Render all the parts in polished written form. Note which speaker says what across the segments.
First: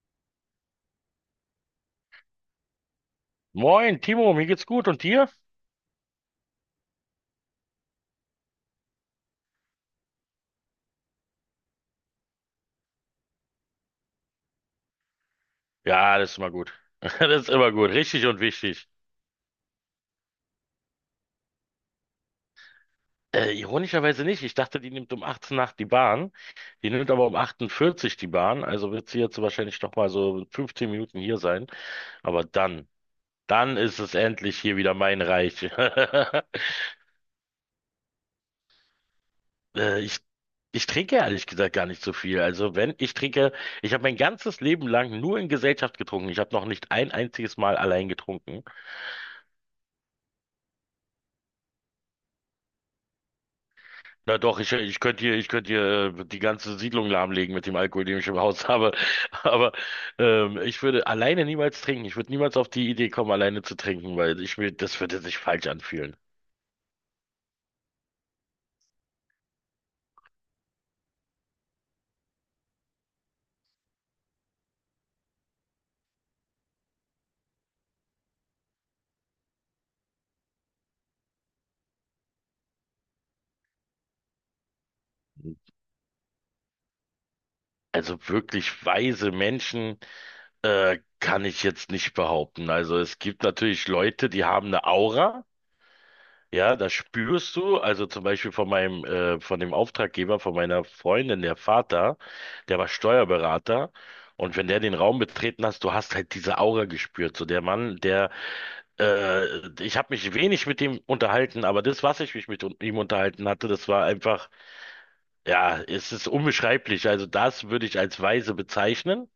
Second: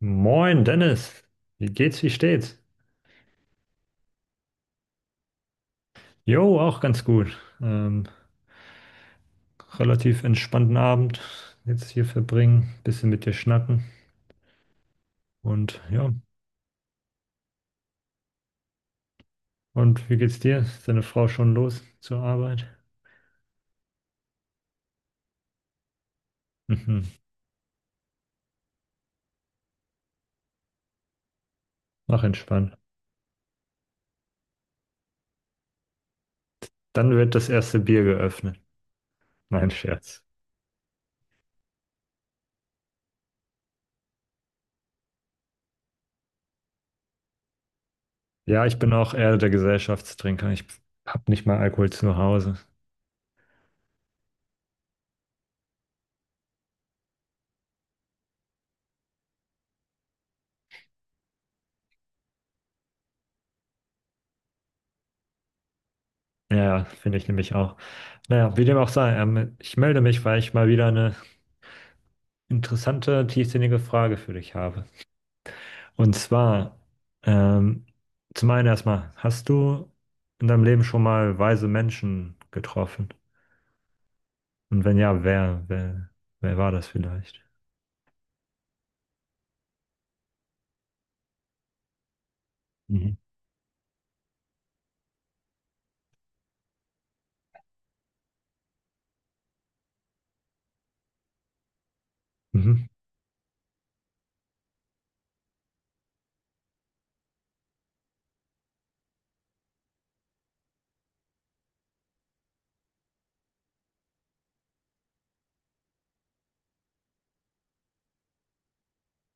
Speaker 1: Moin Dennis, wie geht's, wie steht's?
Speaker 2: Moin, Timo, mir geht's gut und dir?
Speaker 1: Jo, auch ganz gut. Relativ entspannten Abend jetzt hier verbringen, bisschen mit dir schnacken und ja.
Speaker 2: Ja, das ist immer gut. Das ist immer gut, richtig und wichtig.
Speaker 1: Und wie geht's dir? Ist deine Frau schon los zur Arbeit?
Speaker 2: Ironischerweise nicht. Ich dachte, die nimmt um 18 nach die Bahn. Die
Speaker 1: Mhm,
Speaker 2: nimmt aber um 48 die Bahn. Also wird sie jetzt wahrscheinlich noch mal so 15 Minuten hier sein.
Speaker 1: mach
Speaker 2: Aber
Speaker 1: entspannt.
Speaker 2: dann, dann ist es endlich hier wieder mein Reich.
Speaker 1: Dann wird das erste Bier geöffnet. Nein,
Speaker 2: Äh, ich,
Speaker 1: Scherz.
Speaker 2: ich trinke ehrlich gesagt gar nicht so viel. Also wenn ich trinke, ich habe mein ganzes Leben lang nur in Gesellschaft getrunken. Ich habe noch nicht ein einziges Mal allein getrunken.
Speaker 1: Ja, ich bin auch eher der Gesellschaftstrinker. Ich hab nicht mal Alkohol zu Hause.
Speaker 2: Na doch, ich könnte hier die ganze Siedlung lahmlegen mit dem Alkohol, den ich im Haus habe. Aber ich würde alleine niemals trinken. Ich würde niemals auf die Idee kommen, alleine zu trinken, weil ich mir, das würde sich falsch anfühlen.
Speaker 1: Ja, ja, finde ich nämlich auch. Naja, wie dem auch sei, ich melde mich, weil ich mal wieder eine interessante, tiefsinnige Frage für dich habe. Und zwar, ähm, zum einen erstmal, hast du in deinem Leben schon mal weise Menschen getroffen? Und wenn ja, wer war das vielleicht?
Speaker 2: Also wirklich weise Menschen kann ich jetzt nicht behaupten. Also
Speaker 1: Mhm.
Speaker 2: es gibt natürlich Leute, die haben eine Aura. Ja, das spürst du. Also zum Beispiel von von dem Auftraggeber, von meiner Freundin, der Vater, der
Speaker 1: Mhm.
Speaker 2: war Steuerberater. Und wenn der den Raum betreten hast, du hast halt diese Aura gespürt. So der Mann, ich habe mich wenig mit ihm unterhalten, aber das, was ich mich mit ihm unterhalten hatte, das war einfach, ja, es ist unbeschreiblich. Also das würde ich als weise bezeichnen.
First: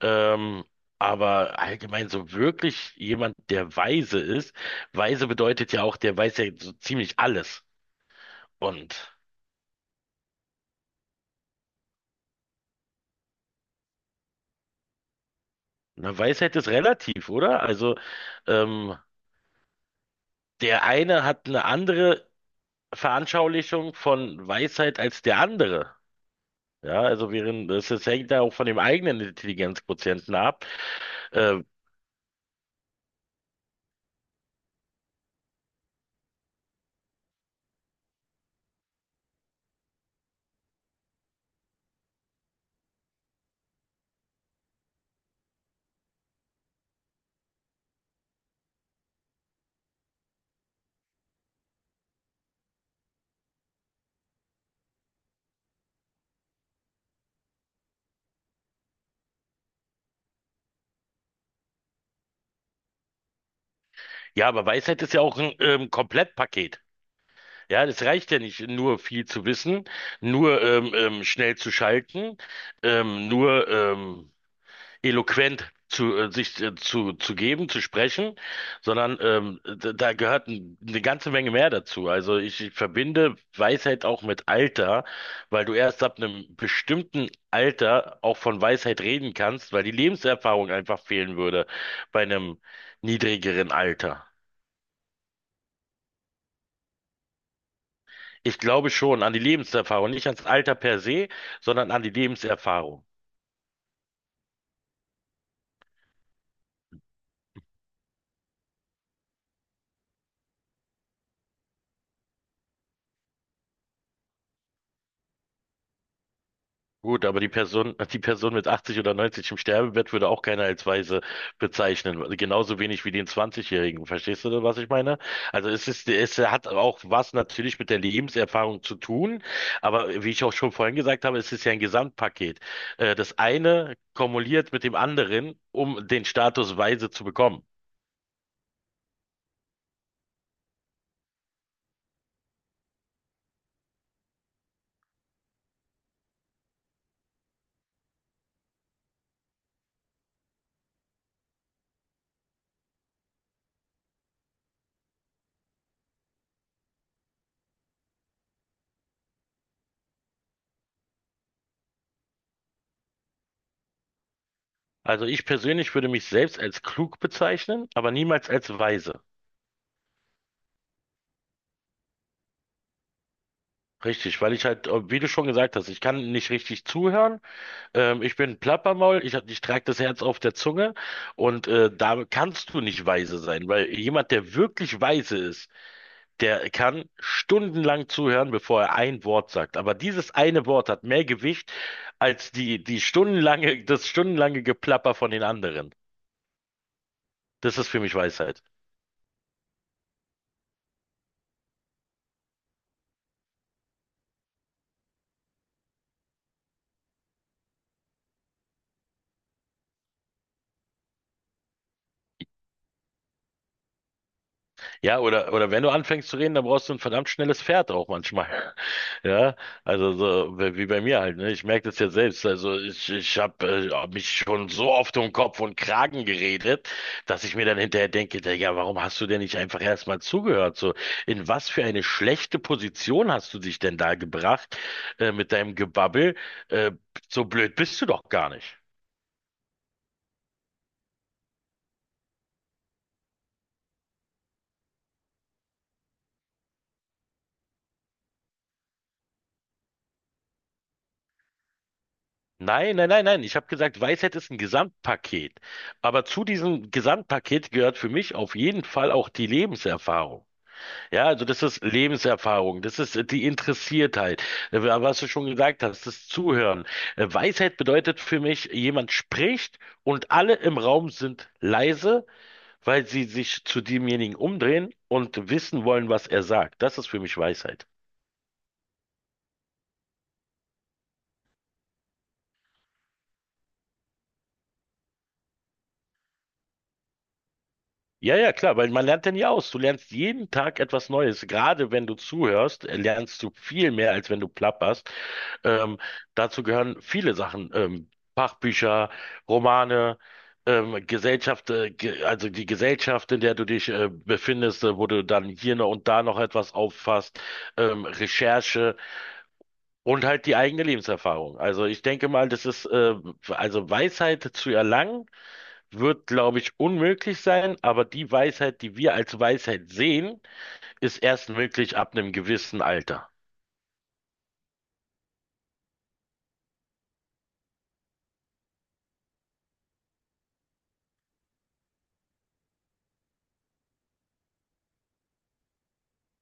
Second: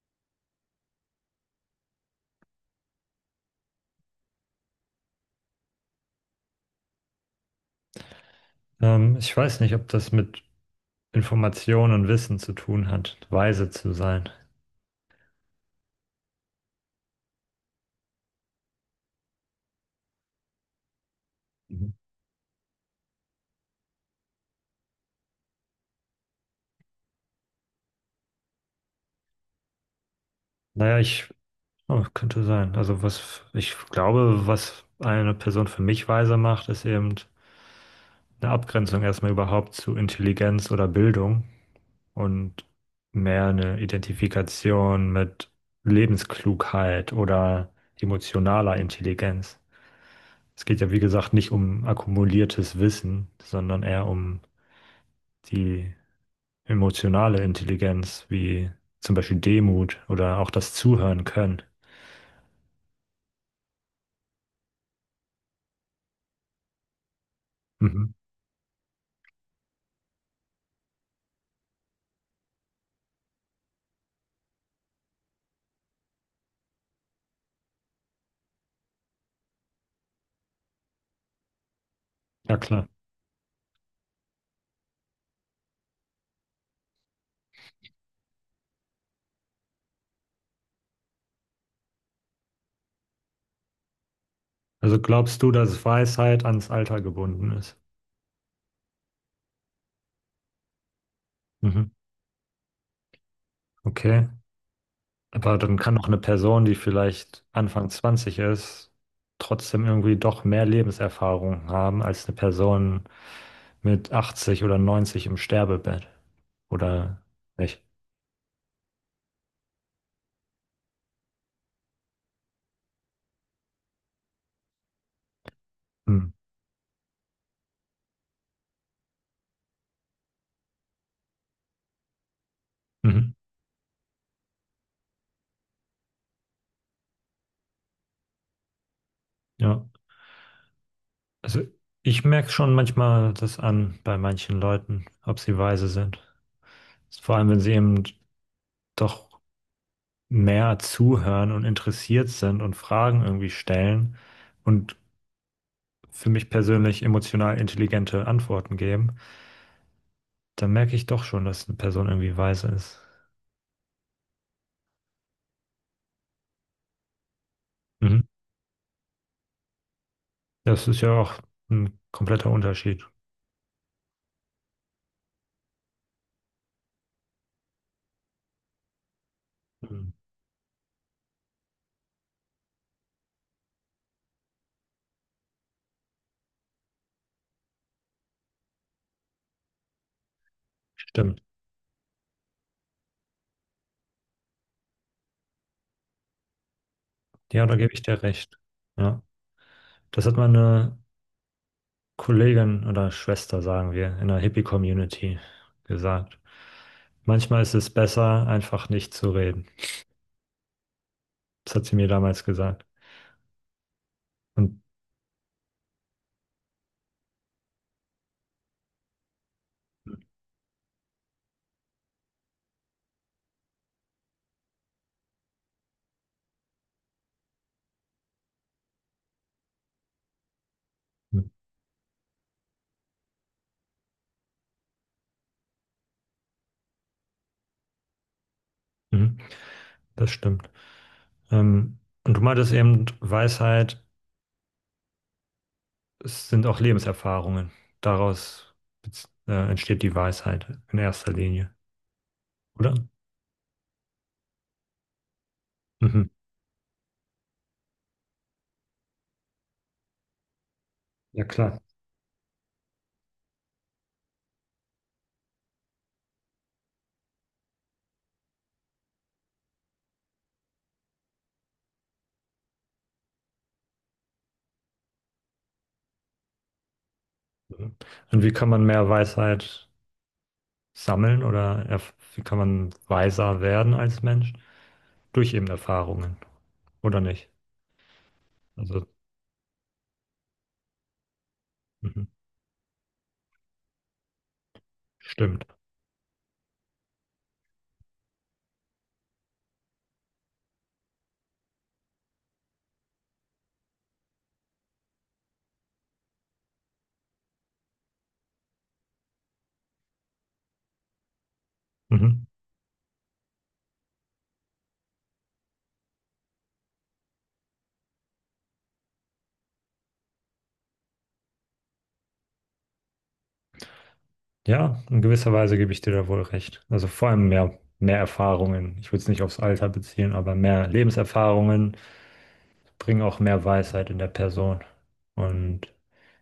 Speaker 2: Ähm, aber allgemein so wirklich jemand, der weise ist. Weise bedeutet ja auch, der weiß ja so ziemlich alles. Und
Speaker 1: Ich weiß nicht, ob das mit Informationen und Wissen zu tun hat, weise zu sein.
Speaker 2: eine Weisheit ist relativ, oder? Also ähm, der eine hat eine
Speaker 1: Mhm.
Speaker 2: andere Veranschaulichung von Weisheit als der andere. Ja, also während das, das hängt ja auch von dem eigenen Intelligenzquotienten ab.
Speaker 1: Naja, ich,
Speaker 2: Ähm,
Speaker 1: oh, könnte sein. Also was, ich glaube, was eine Person für mich weise macht, ist eben eine Abgrenzung erstmal überhaupt zu Intelligenz oder Bildung, und mehr eine Identifikation mit Lebensklugheit oder emotionaler Intelligenz. Es geht ja, wie gesagt, nicht um akkumuliertes Wissen, sondern eher um die emotionale Intelligenz, wie zum Beispiel Demut oder auch das Zuhören können.
Speaker 2: ja, aber Weisheit ist ja auch ein Komplettpaket. Ja, das
Speaker 1: Mhm.
Speaker 2: reicht ja nicht, nur viel zu wissen, nur schnell zu schalten, nur eloquent zu sich zu geben, zu sprechen, sondern da gehört eine ganze Menge mehr dazu. Also
Speaker 1: Ja,
Speaker 2: ich, ich
Speaker 1: klar.
Speaker 2: verbinde Weisheit auch mit Alter, weil du erst ab einem bestimmten Alter auch von Weisheit reden kannst, weil die Lebenserfahrung einfach fehlen würde bei einem niedrigeren Alter.
Speaker 1: Also glaubst du, dass Weisheit ans Alter gebunden ist?
Speaker 2: Ich glaube schon an die Lebenserfahrung, nicht ans Alter per se,
Speaker 1: Mhm.
Speaker 2: sondern an die Lebenserfahrung.
Speaker 1: Okay. Aber dann kann doch eine Person, die vielleicht Anfang 20 ist, trotzdem irgendwie doch mehr Lebenserfahrung haben als eine Person mit 80 oder 90 im Sterbebett. Oder
Speaker 2: Gut, aber die
Speaker 1: nicht?
Speaker 2: Person, die Person mit 80 oder 90 im Sterbebett würde auch keiner als weise bezeichnen. Genauso wenig wie den 20-Jährigen. Verstehst du, was ich meine? Also es ist,
Speaker 1: Hm.
Speaker 2: es hat auch was natürlich mit der Lebenserfahrung zu tun. Aber wie ich auch schon vorhin gesagt habe, es ist ja ein Gesamtpaket.
Speaker 1: Mhm.
Speaker 2: Das eine kumuliert mit dem anderen, um den Status weise zu bekommen.
Speaker 1: Ja. Also ich merke schon manchmal das an bei manchen Leuten, ob sie weise sind. Vor allem, wenn sie eben doch mehr zuhören und interessiert sind und Fragen irgendwie stellen und für mich persönlich emotional intelligente Antworten geben. Da merke ich doch schon, dass eine Person irgendwie weise ist.
Speaker 2: Also ich persönlich würde mich selbst als klug bezeichnen, aber
Speaker 1: Mhm.
Speaker 2: niemals als weise.
Speaker 1: Das ist ja auch ein kompletter Unterschied.
Speaker 2: Richtig, weil ich halt, wie du schon gesagt hast, ich kann nicht richtig zuhören. Ich bin Plappermaul, ich trage das
Speaker 1: Mhm.
Speaker 2: Herz auf der Zunge und da kannst du nicht weise sein, weil jemand, der wirklich weise ist, der kann stundenlang zuhören, bevor er ein Wort sagt. Aber dieses eine Wort hat mehr
Speaker 1: Stimmt.
Speaker 2: Gewicht als die stundenlange Geplapper von den anderen.
Speaker 1: Ja, da
Speaker 2: Das ist
Speaker 1: gebe
Speaker 2: für
Speaker 1: ich
Speaker 2: mich
Speaker 1: dir recht.
Speaker 2: Weisheit.
Speaker 1: Ja. Das hat meine Kollegin oder Schwester, sagen wir, in der Hippie-Community gesagt. Manchmal ist es besser, einfach nicht zu reden. Das hat sie mir damals gesagt. Und
Speaker 2: Ja, oder wenn du anfängst zu reden, dann brauchst du ein verdammt schnelles Pferd auch manchmal. Ja, also so wie bei mir halt, ne? Ich merke das ja selbst. Also ich habe mich schon so oft um Kopf und Kragen geredet, dass ich mir dann hinterher denke, ja, warum hast du denn nicht einfach erstmal zugehört? So, in was für eine schlechte Position hast du dich denn da gebracht mit deinem Gebabbel? Äh, so blöd bist du doch gar nicht.
Speaker 1: mhm, das stimmt. Ähm, und du meintest eben, Weisheit, es sind auch Lebenserfahrungen. Daraus entsteht die Weisheit in erster Linie, oder?
Speaker 2: Nein, nein, nein, nein. Ich habe gesagt, Weisheit ist ein Gesamtpaket. Aber
Speaker 1: Mhm.
Speaker 2: zu diesem Gesamtpaket gehört für mich auf jeden Fall auch die Lebenserfahrung. Ja,
Speaker 1: Ja,
Speaker 2: also das
Speaker 1: klar.
Speaker 2: ist Lebenserfahrung, das ist die Interessiertheit, was du schon gesagt hast, das Zuhören. Weisheit bedeutet für mich, jemand spricht und alle im Raum sind leise, weil sie sich zu demjenigen umdrehen und wissen wollen, was er sagt. Das ist für mich Weisheit.
Speaker 1: Mhm. Und wie kann man mehr Weisheit sammeln oder wie kann man weiser werden als Mensch? Durch eben Erfahrungen, oder nicht?
Speaker 2: Ja, ja, klar, weil man
Speaker 1: Also,
Speaker 2: lernt ja nie aus. Du lernst jeden Tag etwas Neues. Gerade wenn du
Speaker 1: mhm.
Speaker 2: zuhörst, lernst du viel mehr, als wenn du plapperst.
Speaker 1: Stimmt.
Speaker 2: Ähm, Dazu gehören viele Sachen, Fachbücher, Romane, Gesellschaft, ge also die Gesellschaft, in der du dich befindest, wo du dann hier noch und da noch etwas auffasst, Recherche und halt die eigene Lebenserfahrung. Also ich denke
Speaker 1: Mhm.
Speaker 2: mal, das ist also Weisheit zu erlangen wird, glaube ich, unmöglich sein, aber die Weisheit, die wir als Weisheit sehen, ist erst möglich ab einem gewissen Alter.
Speaker 1: Ja, in gewisser Weise gebe ich dir da wohl recht. Also vor allem mehr Erfahrungen. Ich würde es nicht aufs Alter beziehen, aber mehr Lebenserfahrungen bringen auch mehr Weisheit in der Person. Und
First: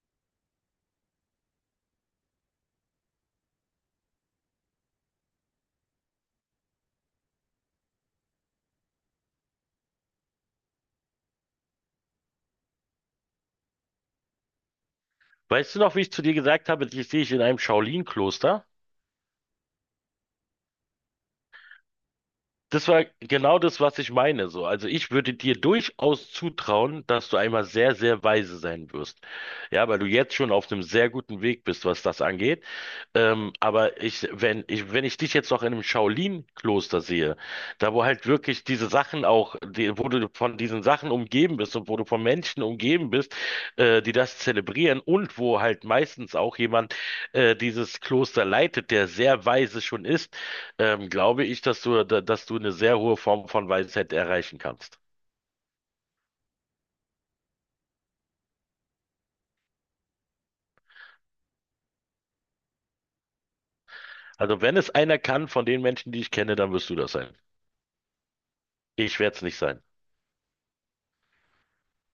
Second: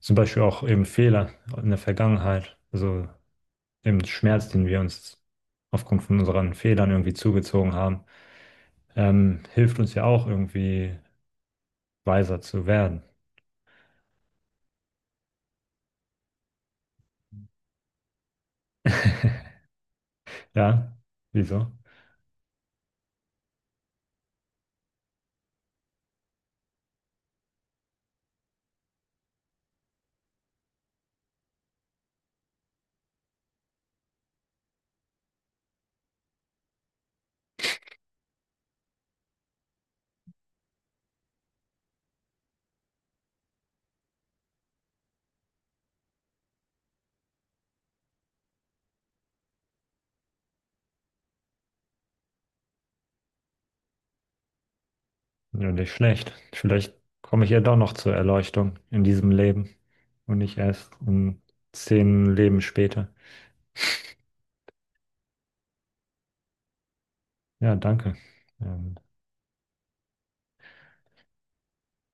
Speaker 1: zum Beispiel auch eben Fehler in der Vergangenheit. Also dem Schmerz, den wir uns aufgrund von unseren Fehlern irgendwie zugezogen haben, hilft uns ja auch irgendwie weiser zu werden.
Speaker 2: Weißt du noch, wie ich zu dir gesagt habe, dich sehe ich in einem Shaolin-Kloster?
Speaker 1: Ja, wieso?
Speaker 2: Das war genau das, was ich meine, so. Also ich würde dir durchaus zutrauen, dass du einmal sehr, sehr weise sein wirst. Ja, weil du jetzt schon auf einem sehr guten Weg bist, was das angeht. Aber wenn ich dich jetzt noch in einem Shaolin-Kloster sehe, da wo halt wirklich diese Sachen auch, wo du von diesen Sachen umgeben bist und wo du von Menschen umgeben bist, die das zelebrieren und wo halt meistens auch jemand dieses Kloster leitet, der sehr weise schon ist, glaube ich, dass du eine sehr hohe Form von Weisheit erreichen kannst.
Speaker 1: Ja, nicht schlecht. Vielleicht komme ich ja doch noch zur Erleuchtung in diesem Leben und nicht erst in 10 Leben später.
Speaker 2: Also wenn es einer kann von den Menschen, die ich kenne, dann wirst du das sein.
Speaker 1: Ja, danke. Ähm,
Speaker 2: Ich werde es nicht sein.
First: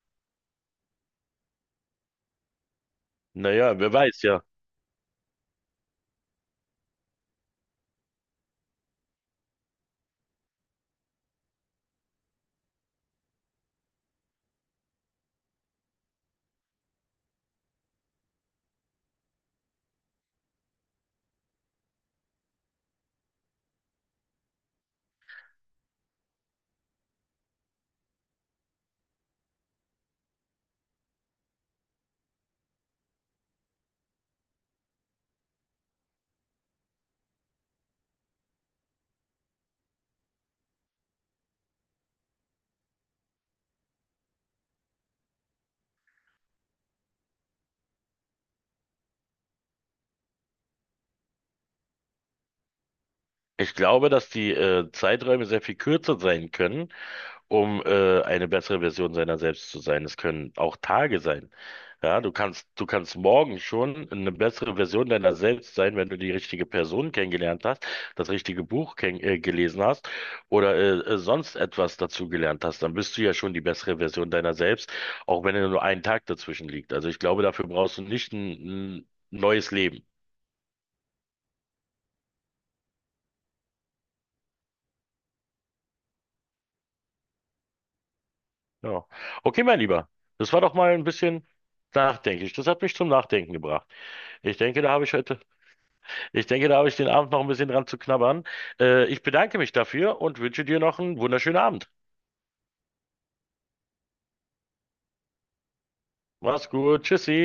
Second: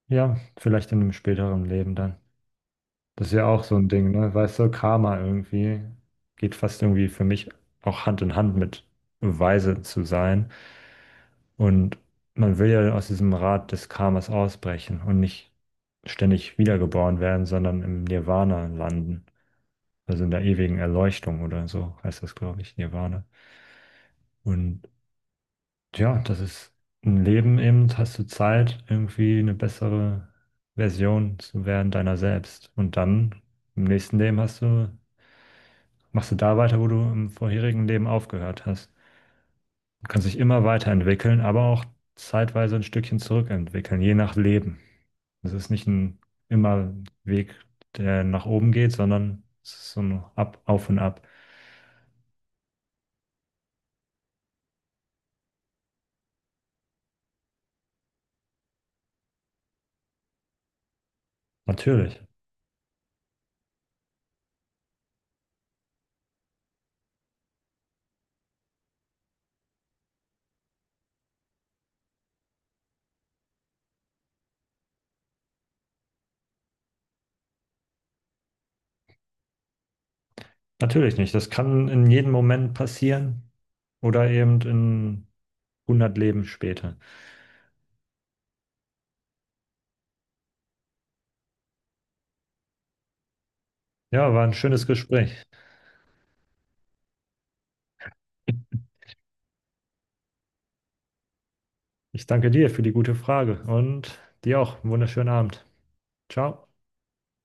Speaker 1: ja, vielleicht in einem späteren Leben dann. Das ist ja auch so
Speaker 2: Naja,
Speaker 1: ein
Speaker 2: wer
Speaker 1: Ding,
Speaker 2: weiß,
Speaker 1: ne?
Speaker 2: ja.
Speaker 1: Weißt du, Karma irgendwie geht fast irgendwie für mich auch Hand in Hand mit weise zu sein. Und man will ja aus diesem Rad des Karmas ausbrechen und nicht ständig wiedergeboren werden, sondern im Nirvana landen. Also in der ewigen Erleuchtung oder so heißt das, glaube ich, Nirvana. Und ja, das ist ein Leben eben, hast du Zeit, irgendwie eine bessere Version zu werden deiner selbst. Und dann im nächsten Leben machst du da weiter, wo du im vorherigen Leben aufgehört hast. Du kannst dich immer weiterentwickeln, aber auch zeitweise ein Stückchen zurückentwickeln, je nach Leben. Also es ist nicht ein immer Weg, der nach oben geht, sondern es ist so ein Ab, auf und ab.
Speaker 2: Ich glaube, dass die Zeiträume sehr viel kürzer sein können um eine bessere Version seiner selbst zu sein. Es können auch Tage sein. Ja,
Speaker 1: Natürlich,
Speaker 2: du kannst morgen schon eine bessere Version deiner selbst sein, wenn du die richtige Person kennengelernt hast, das richtige Buch ken gelesen hast oder sonst etwas dazu gelernt hast. Dann bist du ja schon die bessere Version deiner selbst, auch wenn nur ein Tag dazwischen liegt. Also ich glaube, dafür brauchst du nicht ein neues Leben.
Speaker 1: natürlich nicht. Das kann in jedem Moment passieren oder eben in 100 Leben später.
Speaker 2: Ja. Okay, mein Lieber, das war doch mal ein bisschen nachdenklich. Das hat mich zum Nachdenken gebracht.
Speaker 1: Ja, war ein
Speaker 2: Ich denke,
Speaker 1: schönes
Speaker 2: da habe ich heute
Speaker 1: Gespräch.
Speaker 2: Ich denke, da habe ich den Abend noch ein bisschen dran zu knabbern. Ich bedanke mich dafür und wünsche dir noch einen wunderschönen Abend.
Speaker 1: Ich danke dir für die gute Frage und dir auch einen wunderschönen Abend.
Speaker 2: Mach's
Speaker 1: Ciao.
Speaker 2: gut. Tschüssi.